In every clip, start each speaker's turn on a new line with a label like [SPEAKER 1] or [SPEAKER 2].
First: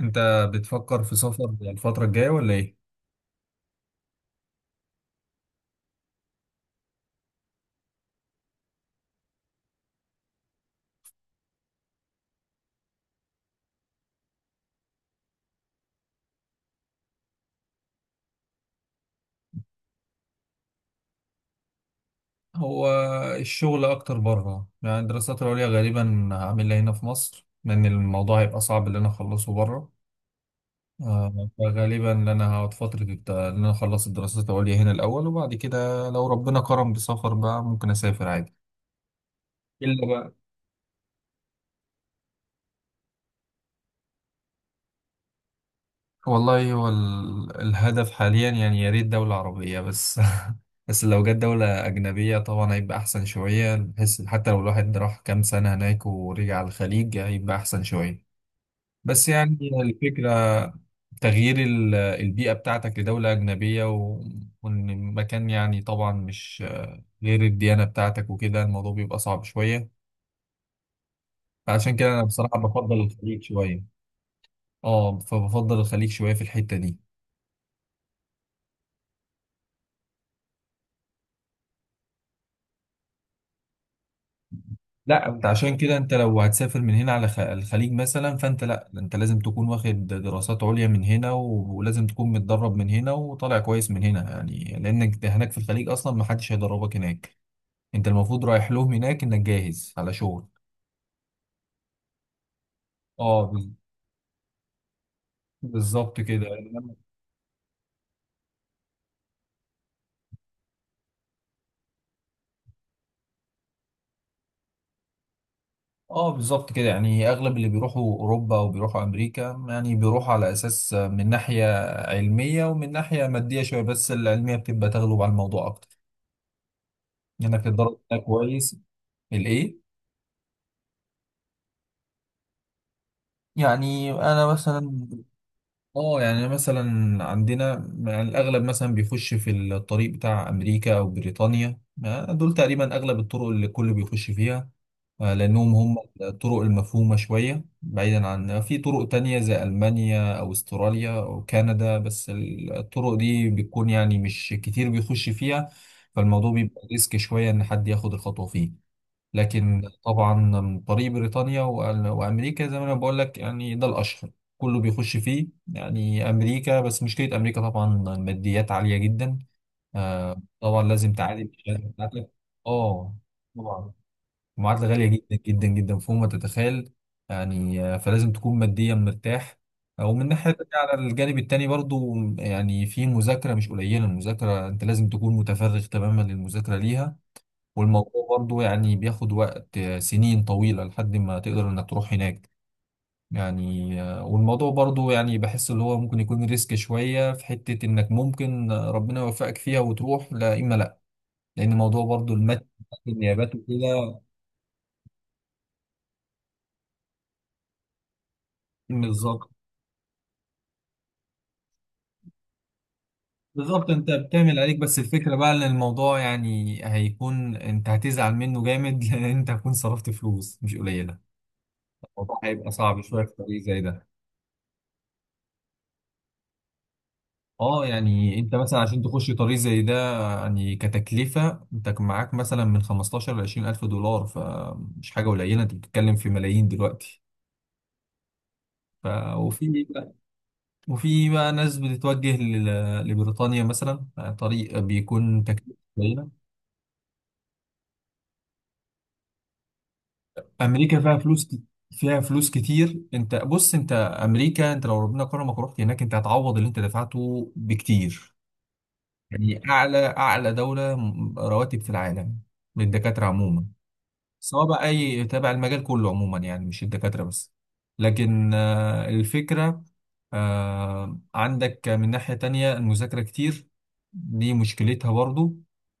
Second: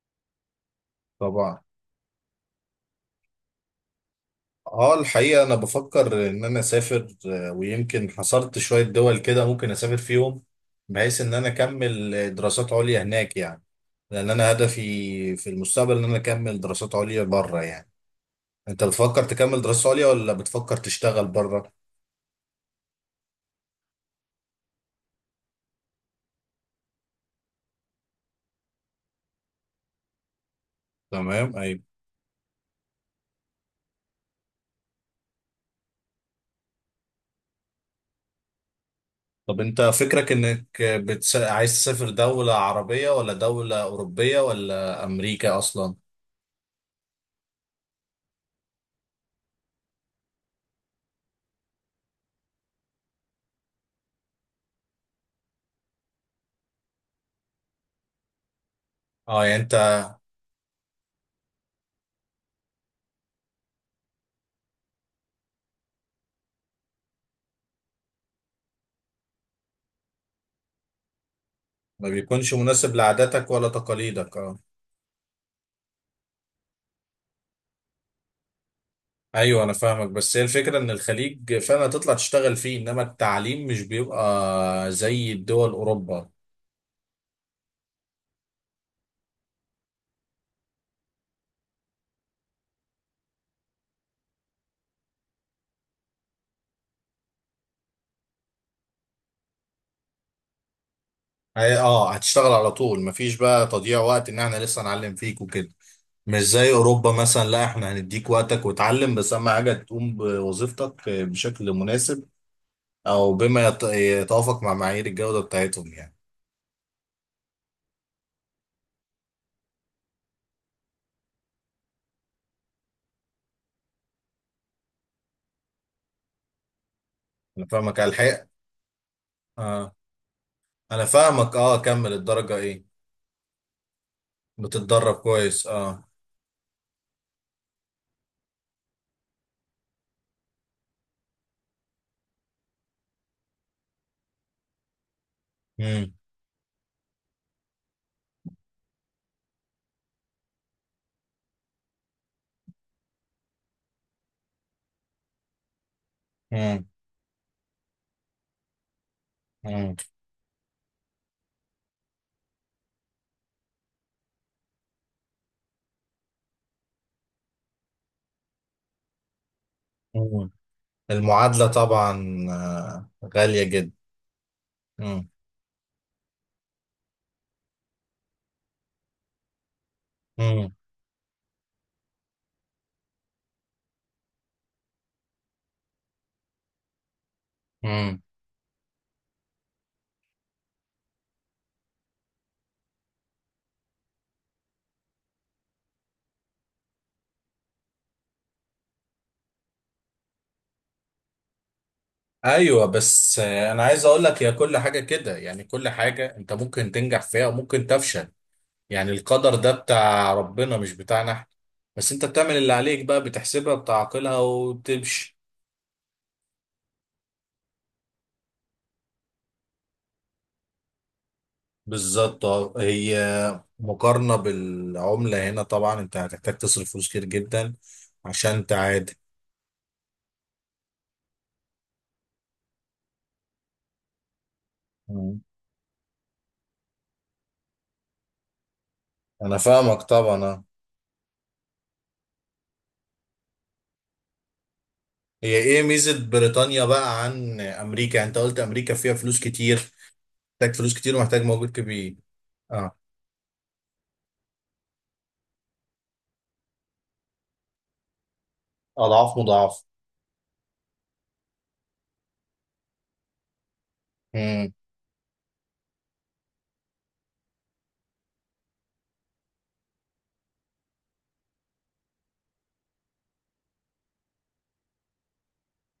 [SPEAKER 1] انت بتفكر في سفر
[SPEAKER 2] طبعا.
[SPEAKER 1] الفترة الجاية ولا ايه؟
[SPEAKER 2] اه الحقيقة أنا بفكر إن أنا أسافر، ويمكن حصرت شوية دول كده ممكن أسافر فيهم. بحيث إن أنا أكمل دراسات عليا هناك يعني. لأن أنا هدفي في المستقبل إن أنا أكمل دراسات عليا بره يعني. أنت بتفكر تكمل دراسات عليا ولا بتفكر تشتغل بره؟
[SPEAKER 1] هو الشغل اكتر بره، يعني الدراسات العليا غالبا هعملها هنا في مصر لان الموضوع هيبقى صعب ان انا اخلصه بره.
[SPEAKER 2] تمام، أيوة.
[SPEAKER 1] فغالبا ان انا هقعد فترة ان انا اخلص الدراسات العليا هنا الاول، وبعد كده لو ربنا كرم بسفر بقى ممكن اسافر عادي.
[SPEAKER 2] طب أنت
[SPEAKER 1] الا
[SPEAKER 2] فكرك
[SPEAKER 1] بقى،
[SPEAKER 2] إنك عايز تسافر دولة عربية ولا دولة أوروبية ولا أمريكا أصلا؟
[SPEAKER 1] والله هو الهدف حاليا يعني يا ريت دولة عربية بس بس لو جت دولة أجنبية طبعا هيبقى أحسن شوية، بحيث حتى لو الواحد راح كام سنة هناك ورجع الخليج هيبقى أحسن شوية. بس
[SPEAKER 2] اه،
[SPEAKER 1] يعني
[SPEAKER 2] يعني أنت،
[SPEAKER 1] الفكرة تغيير البيئة بتاعتك لدولة أجنبية وإن المكان، يعني طبعا مش غير الديانة بتاعتك وكده الموضوع بيبقى صعب شوية. فعشان كده
[SPEAKER 2] ما
[SPEAKER 1] أنا
[SPEAKER 2] بيكونش
[SPEAKER 1] بصراحة
[SPEAKER 2] مناسب
[SPEAKER 1] بفضل الخليج
[SPEAKER 2] لعاداتك ولا
[SPEAKER 1] شوية.
[SPEAKER 2] تقاليدك. اه.
[SPEAKER 1] اه، فبفضل الخليج شوية في الحتة دي.
[SPEAKER 2] ايوه، انا فاهمك. بس هي الفكره ان الخليج فعلا هتطلع تشتغل فيه، انما التعليم مش بيبقى
[SPEAKER 1] لا
[SPEAKER 2] زي
[SPEAKER 1] انت
[SPEAKER 2] الدول
[SPEAKER 1] عشان كده انت
[SPEAKER 2] اوروبا.
[SPEAKER 1] لو هتسافر من هنا على الخليج مثلا، فانت لا انت لازم تكون واخد دراسات عليا من هنا ولازم تكون متدرب من هنا وطالع كويس من هنا، يعني لانك ده هناك في الخليج اصلا ما حدش هيدربك هناك. انت المفروض رايح لهم هناك انك جاهز على شغل.
[SPEAKER 2] اه، هتشتغل على طول، مفيش
[SPEAKER 1] اه
[SPEAKER 2] بقى
[SPEAKER 1] بز-
[SPEAKER 2] تضييع وقت ان احنا لسه نعلم فيك وكده.
[SPEAKER 1] بالظبط
[SPEAKER 2] مش
[SPEAKER 1] كده،
[SPEAKER 2] زي اوروبا مثلا، لا احنا هنديك وقتك وتعلم، بس اهم حاجه تقوم بوظيفتك بشكل مناسب، او بما يتوافق مع معايير الجوده بتاعتهم يعني.
[SPEAKER 1] اه بالظبط كده. يعني اغلب اللي بيروحوا اوروبا او بيروحوا امريكا يعني بيروحوا على اساس من ناحية علمية ومن ناحية مادية شوية، بس العلمية بتبقى تغلب على الموضوع اكتر، انك
[SPEAKER 2] انا
[SPEAKER 1] تتدرب
[SPEAKER 2] فاهمك على
[SPEAKER 1] هناك
[SPEAKER 2] الحقيقه.
[SPEAKER 1] كويس. الايه؟
[SPEAKER 2] اه، انا فاهمك. اه، كمل. الدرجه ايه؟
[SPEAKER 1] يعني انا مثلا،
[SPEAKER 2] بتتدرب كويس؟ اه.
[SPEAKER 1] اه يعني مثلا عندنا، يعني الاغلب مثلا بيخش في الطريق بتاع امريكا او بريطانيا، ما دول تقريبا اغلب الطرق اللي الكل بيخش فيها. لانهم هم
[SPEAKER 2] امم.
[SPEAKER 1] الطرق المفهومة شوية، بعيدا عن في طرق تانية زي المانيا او استراليا او كندا، بس الطرق دي بتكون يعني مش كتير بيخش فيها. فالموضوع بيبقى ريسك شوية ان حد ياخد الخطوة فيه. لكن طبعا طريق بريطانيا وامريكا زي ما انا بقول لك يعني ده الاشهر، كله بيخش فيه. يعني امريكا، بس مشكله امريكا طبعا الماديات عاليه جدا. آه
[SPEAKER 2] امم.
[SPEAKER 1] طبعا لازم تعادل
[SPEAKER 2] المعادلة
[SPEAKER 1] الشهاده بتاعتك.
[SPEAKER 2] طبعا
[SPEAKER 1] اه
[SPEAKER 2] غالية
[SPEAKER 1] طبعا
[SPEAKER 2] جدا.
[SPEAKER 1] المعادله غاليه جدا
[SPEAKER 2] مم.
[SPEAKER 1] جدا جدا فوق ما تتخيل. يعني فلازم تكون ماديا مرتاح، ومن ناحية تانية
[SPEAKER 2] مم.
[SPEAKER 1] على الجانب التاني برضو، يعني في مذاكرة مش قليلة، المذاكرة انت لازم تكون متفرغ تماما للمذاكرة ليها.
[SPEAKER 2] مم.
[SPEAKER 1] والموضوع برضو يعني بياخد وقت، سنين طويلة لحد ما تقدر انك تروح هناك. يعني والموضوع برضو يعني بحس اللي هو ممكن يكون ريسك شوية، في حتة انك ممكن ربنا يوفقك فيها وتروح لا اما لا. لان موضوع برضو المتن،
[SPEAKER 2] ايوه، بس
[SPEAKER 1] النيابات
[SPEAKER 2] انا عايز
[SPEAKER 1] وكده.
[SPEAKER 2] اقول لك، هي كل حاجة كده يعني، كل حاجة انت ممكن تنجح فيها وممكن تفشل. يعني
[SPEAKER 1] بالظبط
[SPEAKER 2] القدر ده بتاع ربنا مش بتاعنا احنا. بس انت بتعمل اللي عليك بقى، بتحسبها
[SPEAKER 1] بالظبط. انت
[SPEAKER 2] بتعقلها
[SPEAKER 1] بتعمل عليك، بس
[SPEAKER 2] وبتمشي.
[SPEAKER 1] الفكرة بقى ان الموضوع يعني هيكون انت هتزعل منه جامد لان انت هتكون صرفت فلوس مش قليلة. الموضوع
[SPEAKER 2] بالظبط.
[SPEAKER 1] هيبقى صعب
[SPEAKER 2] هي
[SPEAKER 1] شوية في طريق زي ده.
[SPEAKER 2] مقارنة بالعملة هنا طبعا انت هتحتاج تصرف فلوس كتير جدا
[SPEAKER 1] اه يعني انت
[SPEAKER 2] عشان
[SPEAKER 1] مثلا عشان
[SPEAKER 2] تعادل.
[SPEAKER 1] تخش طريق زي ده يعني كتكلفة انت كان معاك مثلا من 15 ل 20 الف دولار، فمش حاجة
[SPEAKER 2] مم.
[SPEAKER 1] قليلة، انت بتتكلم في ملايين دلوقتي. ف...
[SPEAKER 2] انا
[SPEAKER 1] وفي
[SPEAKER 2] فاهمك طبعا
[SPEAKER 1] وفي بقى ناس بتتوجه لبريطانيا مثلا، طريق بيكون
[SPEAKER 2] هي
[SPEAKER 1] تكلفة
[SPEAKER 2] ايه ميزة
[SPEAKER 1] قليلة.
[SPEAKER 2] بريطانيا بقى عن امريكا؟ يعني انت قلت امريكا فيها فلوس كتير. محتاج فلوس
[SPEAKER 1] امريكا
[SPEAKER 2] كتير
[SPEAKER 1] فيها
[SPEAKER 2] ومحتاج
[SPEAKER 1] فلوس
[SPEAKER 2] موجود كبير.
[SPEAKER 1] فيها فلوس
[SPEAKER 2] اه،
[SPEAKER 1] كتير. انت بص، انت امريكا انت لو ربنا كرمك ورحت هناك انت هتعوض اللي انت دفعته بكتير.
[SPEAKER 2] اضعاف
[SPEAKER 1] يعني
[SPEAKER 2] مضاعف.
[SPEAKER 1] اعلى اعلى دولة رواتب في العالم للدكاترة عموما، سواء
[SPEAKER 2] امم.
[SPEAKER 1] بقى اي تابع، المجال كله عموما، يعني مش الدكاتره بس. لكن الفكره، عندك من ناحيه تانية المذاكره كتير، دي مشكلتها برضو،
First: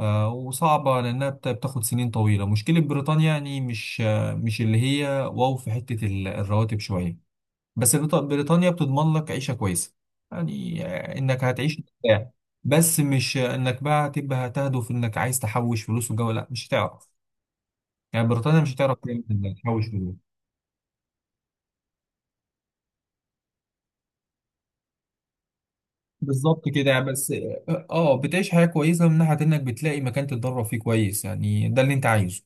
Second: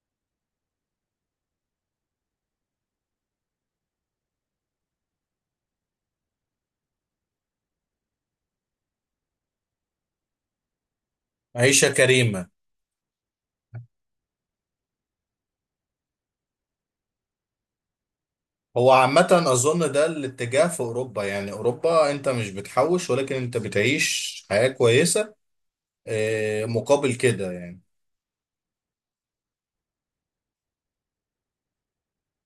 [SPEAKER 1] وصعبه لانها بتاخد سنين طويله. مشكله بريطانيا يعني مش مش اللي هي واو في حته الرواتب شويه. بس بريطانيا بتضمن لك عيشه كويسه. يعني انك هتعيش
[SPEAKER 2] عيشة
[SPEAKER 1] مرتاح.
[SPEAKER 2] كريمة.
[SPEAKER 1] بس مش انك بقى هتبقى هتهدف انك عايز تحوش فلوس وجو، لا مش هتعرف. يعني بريطانيا مش
[SPEAKER 2] هو
[SPEAKER 1] هتعرف
[SPEAKER 2] عامة
[SPEAKER 1] تحوش
[SPEAKER 2] اظن ده
[SPEAKER 1] فلوس.
[SPEAKER 2] الاتجاه في اوروبا يعني، اوروبا انت مش بتحوش ولكن انت بتعيش حياة كويسة،
[SPEAKER 1] بالظبط كده يعني،
[SPEAKER 2] مقابل
[SPEAKER 1] بس
[SPEAKER 2] كده يعني.
[SPEAKER 1] اه بتعيش حياة كويسة من ناحية انك بتلاقي مكان تتدرب فيه كويس، يعني ده اللي انت عايزه.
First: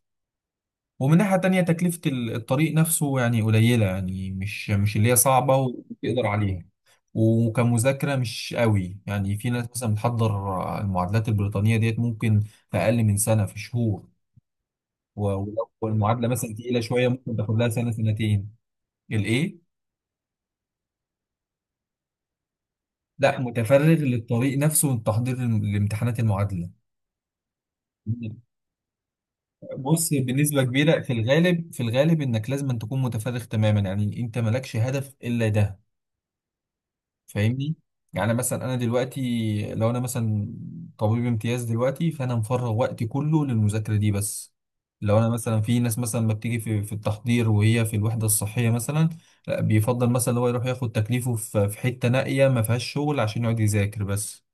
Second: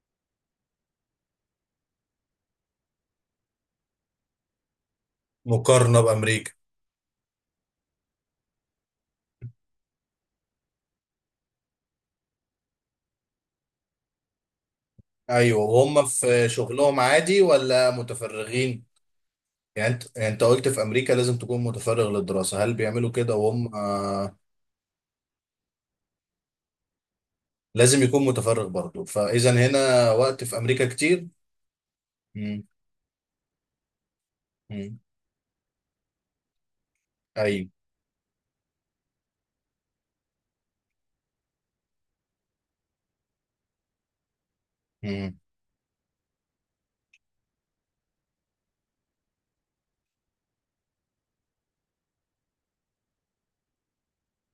[SPEAKER 1] ومن ناحية تانية تكلفة الطريق نفسه يعني قليلة، يعني مش اللي هي صعبة،
[SPEAKER 2] مقارنة
[SPEAKER 1] وتقدر
[SPEAKER 2] بامريكا.
[SPEAKER 1] عليها. وكمذاكرة مش قوي، يعني في ناس مثلا بتحضر المعادلات البريطانية ديت ممكن في أقل من سنة، في شهور.
[SPEAKER 2] ايوه،
[SPEAKER 1] ولو
[SPEAKER 2] وهم
[SPEAKER 1] المعادلة
[SPEAKER 2] في
[SPEAKER 1] مثلا تقيلة
[SPEAKER 2] شغلهم
[SPEAKER 1] شوية ممكن
[SPEAKER 2] عادي
[SPEAKER 1] تاخد لها سنة
[SPEAKER 2] ولا
[SPEAKER 1] سنتين.
[SPEAKER 2] متفرغين؟
[SPEAKER 1] الإيه؟
[SPEAKER 2] يعني انت قلت في امريكا لازم تكون متفرغ للدراسة، هل بيعملوا كده
[SPEAKER 1] لا
[SPEAKER 2] وهم؟
[SPEAKER 1] متفرغ للطريق نفسه والتحضير لامتحانات المعادلة.
[SPEAKER 2] لازم يكون متفرغ برضه، فاذا
[SPEAKER 1] بص
[SPEAKER 2] هنا وقت في
[SPEAKER 1] بنسبة
[SPEAKER 2] امريكا
[SPEAKER 1] كبيرة في
[SPEAKER 2] كتير.
[SPEAKER 1] الغالب، في الغالب انك
[SPEAKER 2] مم.
[SPEAKER 1] لازم أن تكون متفرغ تماما، يعني انت مالكش
[SPEAKER 2] مم.
[SPEAKER 1] هدف الا ده.
[SPEAKER 2] ايوه.
[SPEAKER 1] فاهمني؟ يعني مثلا انا دلوقتي لو انا مثلا طبيب امتياز دلوقتي، فانا مفرغ وقتي كله للمذاكرة دي بس. لو انا
[SPEAKER 2] مم.
[SPEAKER 1] مثلا، في ناس مثلا ما بتيجي في التحضير وهي في الوحدة الصحية مثلا، لا بيفضل مثلا هو يروح ياخد تكليفه في في حتة نائية ما فيهاش شغل عشان يقعد يذاكر بس.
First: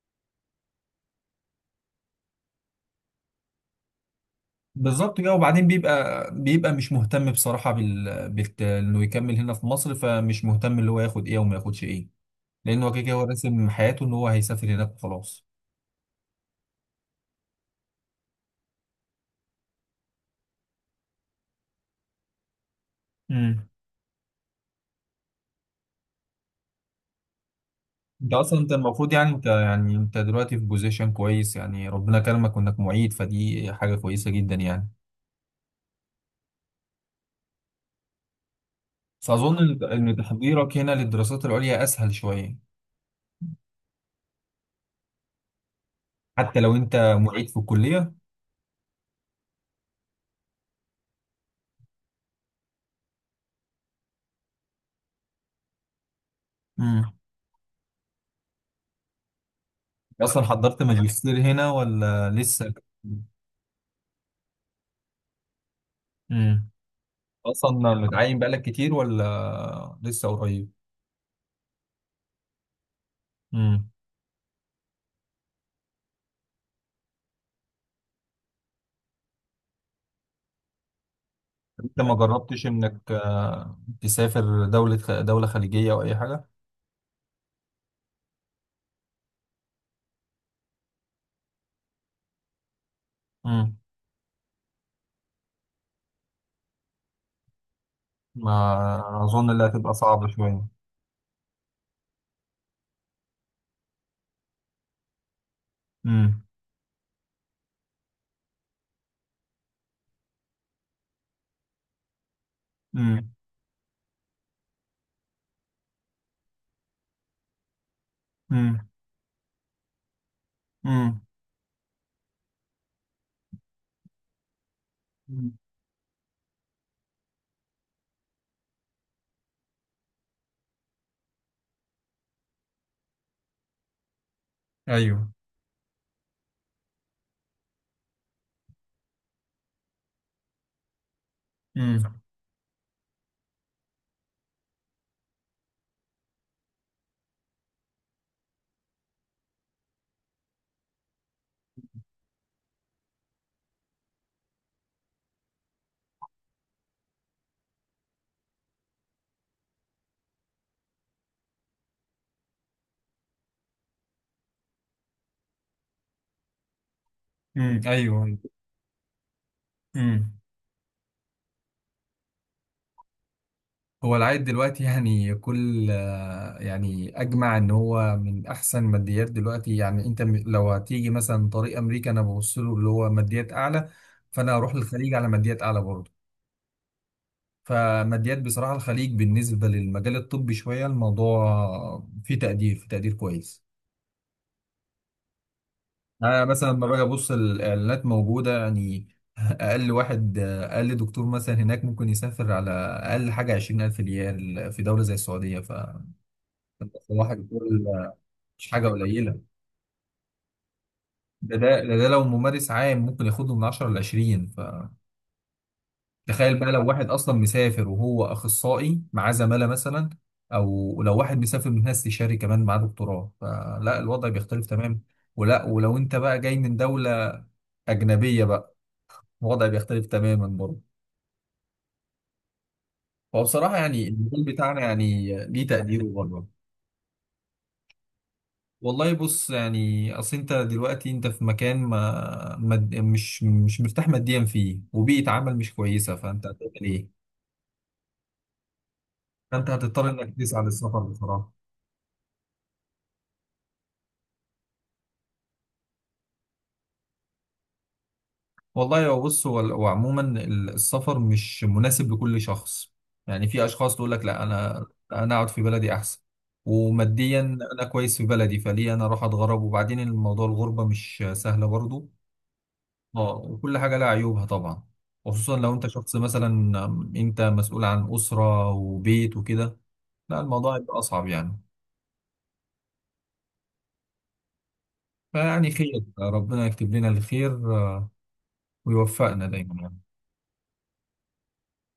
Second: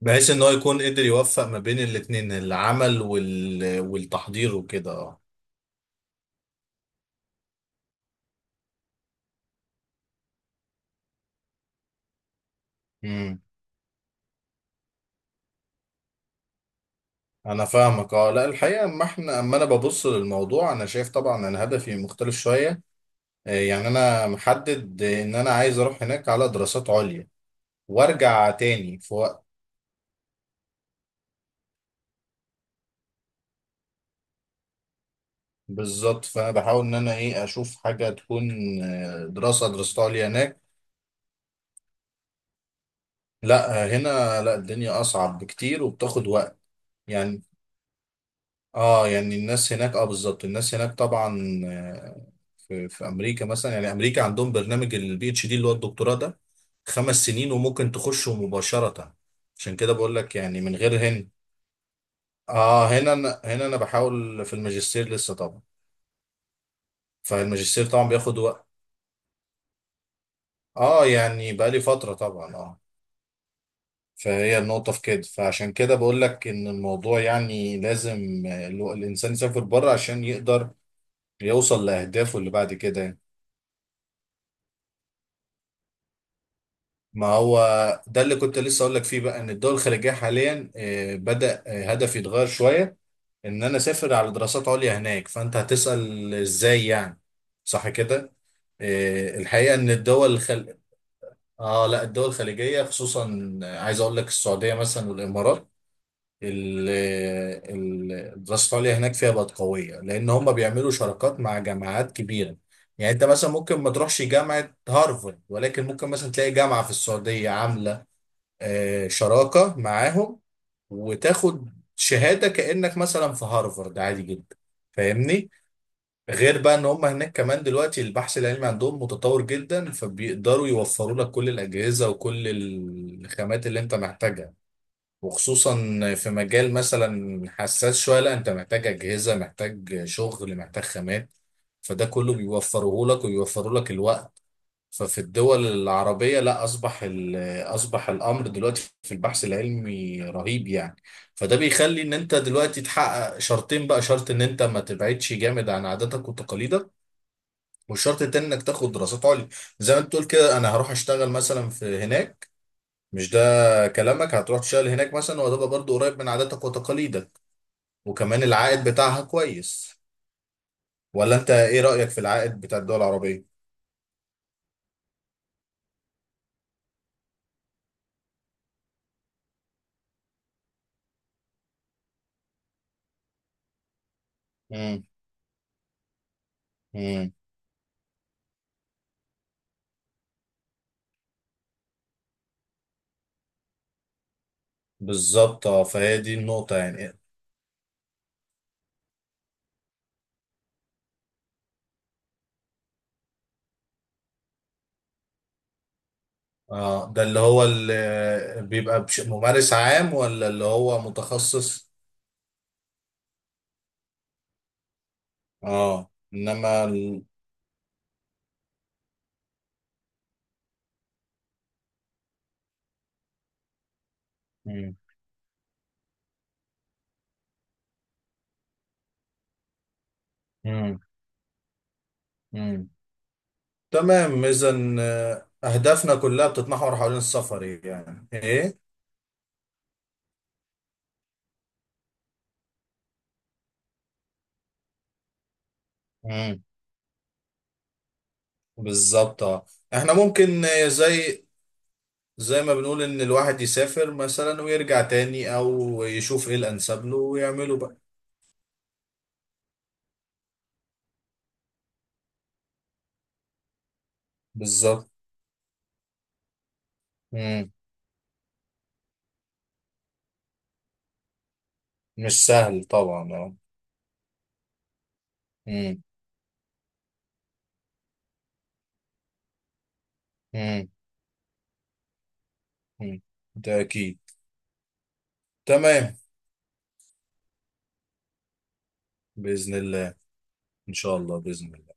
[SPEAKER 2] بحيث ان هو يكون قدر يوفق ما بين الاتنين، العمل والتحضير وكده.
[SPEAKER 1] بالظبط
[SPEAKER 2] اه.
[SPEAKER 1] كده. وبعدين بيبقى مش مهتم بصراحة، انه يكمل هنا في مصر، فمش مهتم اللي هو ياخد ايه وما ياخدش ايه، لان هو كده كده هو
[SPEAKER 2] مم.
[SPEAKER 1] راسم حياته ان هو هيسافر هناك وخلاص.
[SPEAKER 2] انا فاهمك. اه، لا الحقيقه، اما انا ببص للموضوع، انا شايف طبعا انا هدفي مختلف شويه.
[SPEAKER 1] امم.
[SPEAKER 2] يعني انا محدد ان انا عايز اروح هناك على دراسات عليا
[SPEAKER 1] انت
[SPEAKER 2] وارجع
[SPEAKER 1] اصلا انت
[SPEAKER 2] تاني
[SPEAKER 1] المفروض
[SPEAKER 2] في
[SPEAKER 1] يعني
[SPEAKER 2] وقت.
[SPEAKER 1] انت يعني انت دلوقتي في بوزيشن كويس، يعني ربنا كرمك وانك معيد، فدي حاجة كويسة جدا يعني.
[SPEAKER 2] بالظبط، فانا بحاول ان انا ايه اشوف حاجه تكون
[SPEAKER 1] فاظن
[SPEAKER 2] دراسات
[SPEAKER 1] ان إن
[SPEAKER 2] عليا هناك.
[SPEAKER 1] تحضيرك هنا للدراسات العليا اسهل شوية،
[SPEAKER 2] لا هنا، لا الدنيا اصعب بكتير وبتاخد وقت
[SPEAKER 1] حتى لو انت
[SPEAKER 2] يعني.
[SPEAKER 1] معيد في الكلية.
[SPEAKER 2] اه، يعني الناس هناك، اه بالظبط الناس هناك طبعا، في امريكا مثلا، يعني امريكا عندهم برنامج PhD اللي هو الدكتوراه ده
[SPEAKER 1] امم.
[SPEAKER 2] 5 سنين وممكن تخشه مباشرة. عشان كده بقول لك
[SPEAKER 1] اصلا
[SPEAKER 2] يعني، من
[SPEAKER 1] حضرت
[SPEAKER 2] غير هنا.
[SPEAKER 1] ماجستير هنا ولا لسه؟
[SPEAKER 2] اه هنا أنا هنا انا بحاول في الماجستير لسه طبعا.
[SPEAKER 1] اصلا
[SPEAKER 2] فالماجستير طبعا
[SPEAKER 1] متعين
[SPEAKER 2] بياخد
[SPEAKER 1] بقالك
[SPEAKER 2] وقت.
[SPEAKER 1] كتير ولا لسه قريب؟
[SPEAKER 2] اه، يعني بقالي فترة طبعا. اه.
[SPEAKER 1] امم.
[SPEAKER 2] فهي النقطة في كده، فعشان كده بقول لك إن الموضوع يعني لازم الإنسان يسافر بره عشان يقدر يوصل
[SPEAKER 1] انت ما
[SPEAKER 2] لأهدافه اللي
[SPEAKER 1] جربتش
[SPEAKER 2] بعد كده
[SPEAKER 1] انك
[SPEAKER 2] يعني.
[SPEAKER 1] تسافر دولة دولة خليجية او اي حاجة؟
[SPEAKER 2] ما هو ده اللي كنت لسه أقول لك فيه بقى، إن الدول الخليجية حاليا بدأ هدف يتغير شوية. إن
[SPEAKER 1] امم.
[SPEAKER 2] أنا أسافر على دراسات عليا هناك، فأنت هتسأل إزاي يعني، صح كده؟
[SPEAKER 1] ما اظن اللي
[SPEAKER 2] الحقيقة إن
[SPEAKER 1] هتبقى صعبة
[SPEAKER 2] الدول
[SPEAKER 1] شوية.
[SPEAKER 2] الخل... آه لا الدول الخليجية خصوصا، عايز أقول لك السعودية مثلا والإمارات.
[SPEAKER 1] امم.
[SPEAKER 2] ال- الدراسة العليا هناك فيها بقت قوية، لأن هم بيعملوا شراكات مع جامعات كبيرة. يعني أنت
[SPEAKER 1] امم.
[SPEAKER 2] مثلا ممكن ما تروحش جامعة هارفارد، ولكن ممكن مثلا تلاقي جامعة في السعودية عاملة
[SPEAKER 1] امم.
[SPEAKER 2] شراكة معاهم، وتاخد شهادة كأنك مثلا في هارفارد عادي جدا. فاهمني؟
[SPEAKER 1] امم.
[SPEAKER 2] غير بقى ان هم هناك كمان دلوقتي البحث العلمي عندهم متطور جدا، فبيقدروا يوفروا لك كل الأجهزة وكل الخامات اللي انت محتاجها.
[SPEAKER 1] ايوه.
[SPEAKER 2] وخصوصا في مجال مثلا حساس شوية، لا انت محتاج أجهزة، محتاج شغل، محتاج خامات. فده
[SPEAKER 1] امم.
[SPEAKER 2] كله بيوفره لك، ويوفروا لك الوقت. ففي الدول العربية، لا أصبح أصبح الأمر دلوقتي في البحث العلمي رهيب يعني. فده بيخلي إن أنت دلوقتي تحقق شرطين بقى، شرط إن أنت ما تبعدش جامد عن عاداتك وتقاليدك. والشرط التاني إنك تاخد دراسات عليا. زي ما أنت تقول كده أنا هروح أشتغل مثلا في هناك، مش ده كلامك؟ هتروح تشتغل هناك مثلا وهتبقى برضو قريب من عاداتك وتقاليدك.
[SPEAKER 1] امم. ايوه.
[SPEAKER 2] وكمان العائد بتاعها كويس.
[SPEAKER 1] امم.
[SPEAKER 2] ولا انت ايه رأيك في العائد بتاع الدول العربية؟
[SPEAKER 1] هو العائد دلوقتي يعني كل، يعني اجمع ان هو من احسن ماديات دلوقتي، يعني انت لو هتيجي مثلا طريق امريكا انا ببص له اللي هو ماديات اعلى، فانا هروح
[SPEAKER 2] امم.
[SPEAKER 1] للخليج على ماديات اعلى برضه.
[SPEAKER 2] امم.
[SPEAKER 1] فماديات بصراحة الخليج بالنسبة للمجال الطبي شوية، الموضوع فيه تقدير، فيه تقدير كويس.
[SPEAKER 2] بالظبط اه، فهي دي
[SPEAKER 1] انا مثلا
[SPEAKER 2] النقطة
[SPEAKER 1] لما باجي
[SPEAKER 2] يعني.
[SPEAKER 1] ابص الاعلانات موجودة يعني اقل واحد، اقل دكتور مثلا هناك ممكن يسافر على اقل حاجة 20000 ريال في دولة زي السعودية. ف
[SPEAKER 2] اه، ده
[SPEAKER 1] صباحك.
[SPEAKER 2] اللي هو اللي
[SPEAKER 1] مش حاجة
[SPEAKER 2] بيبقى
[SPEAKER 1] قليلة.
[SPEAKER 2] ممارس عام ولا اللي هو
[SPEAKER 1] ده ده
[SPEAKER 2] متخصص؟
[SPEAKER 1] ده ده لو ممارس عام ممكن ياخده من 10 ل 20، فتخيل
[SPEAKER 2] اه،
[SPEAKER 1] بقى
[SPEAKER 2] انما
[SPEAKER 1] لو واحد أصلا مسافر وهو أخصائي معاه زمالة مثلا، أو لو واحد مسافر من هنا استشاري كمان معاه دكتوراه، فلا الوضع بيختلف
[SPEAKER 2] مم.
[SPEAKER 1] تماما. ولا ولو أنت بقى جاي من دولة أجنبية بقى الوضع بيختلف تماما برضه.
[SPEAKER 2] مم. مم.
[SPEAKER 1] فبصراحة يعني المجال
[SPEAKER 2] تمام، اذا
[SPEAKER 1] بتاعنا يعني ليه تقديره
[SPEAKER 2] اهدافنا
[SPEAKER 1] برضه.
[SPEAKER 2] كلها بتتمحور حوالين السفر، يعني ايه؟
[SPEAKER 1] والله بص، يعني اصل انت دلوقتي انت في مكان ما مش مش مرتاح ماديا فيه، وبيئة عمل مش كويسة، فانت هتعمل ايه؟
[SPEAKER 2] بالظبط اه،
[SPEAKER 1] فانت هتضطر
[SPEAKER 2] احنا
[SPEAKER 1] انك تسعى
[SPEAKER 2] ممكن
[SPEAKER 1] للسفر
[SPEAKER 2] زي
[SPEAKER 1] بصراحة.
[SPEAKER 2] زي ما بنقول ان الواحد يسافر مثلا ويرجع تاني، او يشوف ايه الانسب له ويعمله بقى.
[SPEAKER 1] والله هو بص، هو وعموما السفر مش مناسب لكل شخص. يعني في اشخاص تقول لك لا انا،
[SPEAKER 2] بالظبط.
[SPEAKER 1] انا اقعد في بلدي احسن. وماديا
[SPEAKER 2] مم.
[SPEAKER 1] انا كويس في بلدي، فليه انا اروح اتغرب؟ وبعدين الموضوع الغربة مش سهلة برضو.
[SPEAKER 2] مش سهل طبعا.
[SPEAKER 1] اه،
[SPEAKER 2] اه.
[SPEAKER 1] وكل حاجة لها عيوبها طبعا. وخصوصا لو انت
[SPEAKER 2] مم.
[SPEAKER 1] شخص مثلا انت مسؤول عن أسرة وبيت وكده، لا الموضوع
[SPEAKER 2] مم.
[SPEAKER 1] يبقى أصعب يعني.
[SPEAKER 2] مم. ده اكيد.
[SPEAKER 1] فيعني خير،
[SPEAKER 2] تمام.
[SPEAKER 1] ربنا يكتب لنا الخير ويوفقنا دايما
[SPEAKER 2] بإذن
[SPEAKER 1] يعني.
[SPEAKER 2] الله. ان شاء الله، بإذن الله.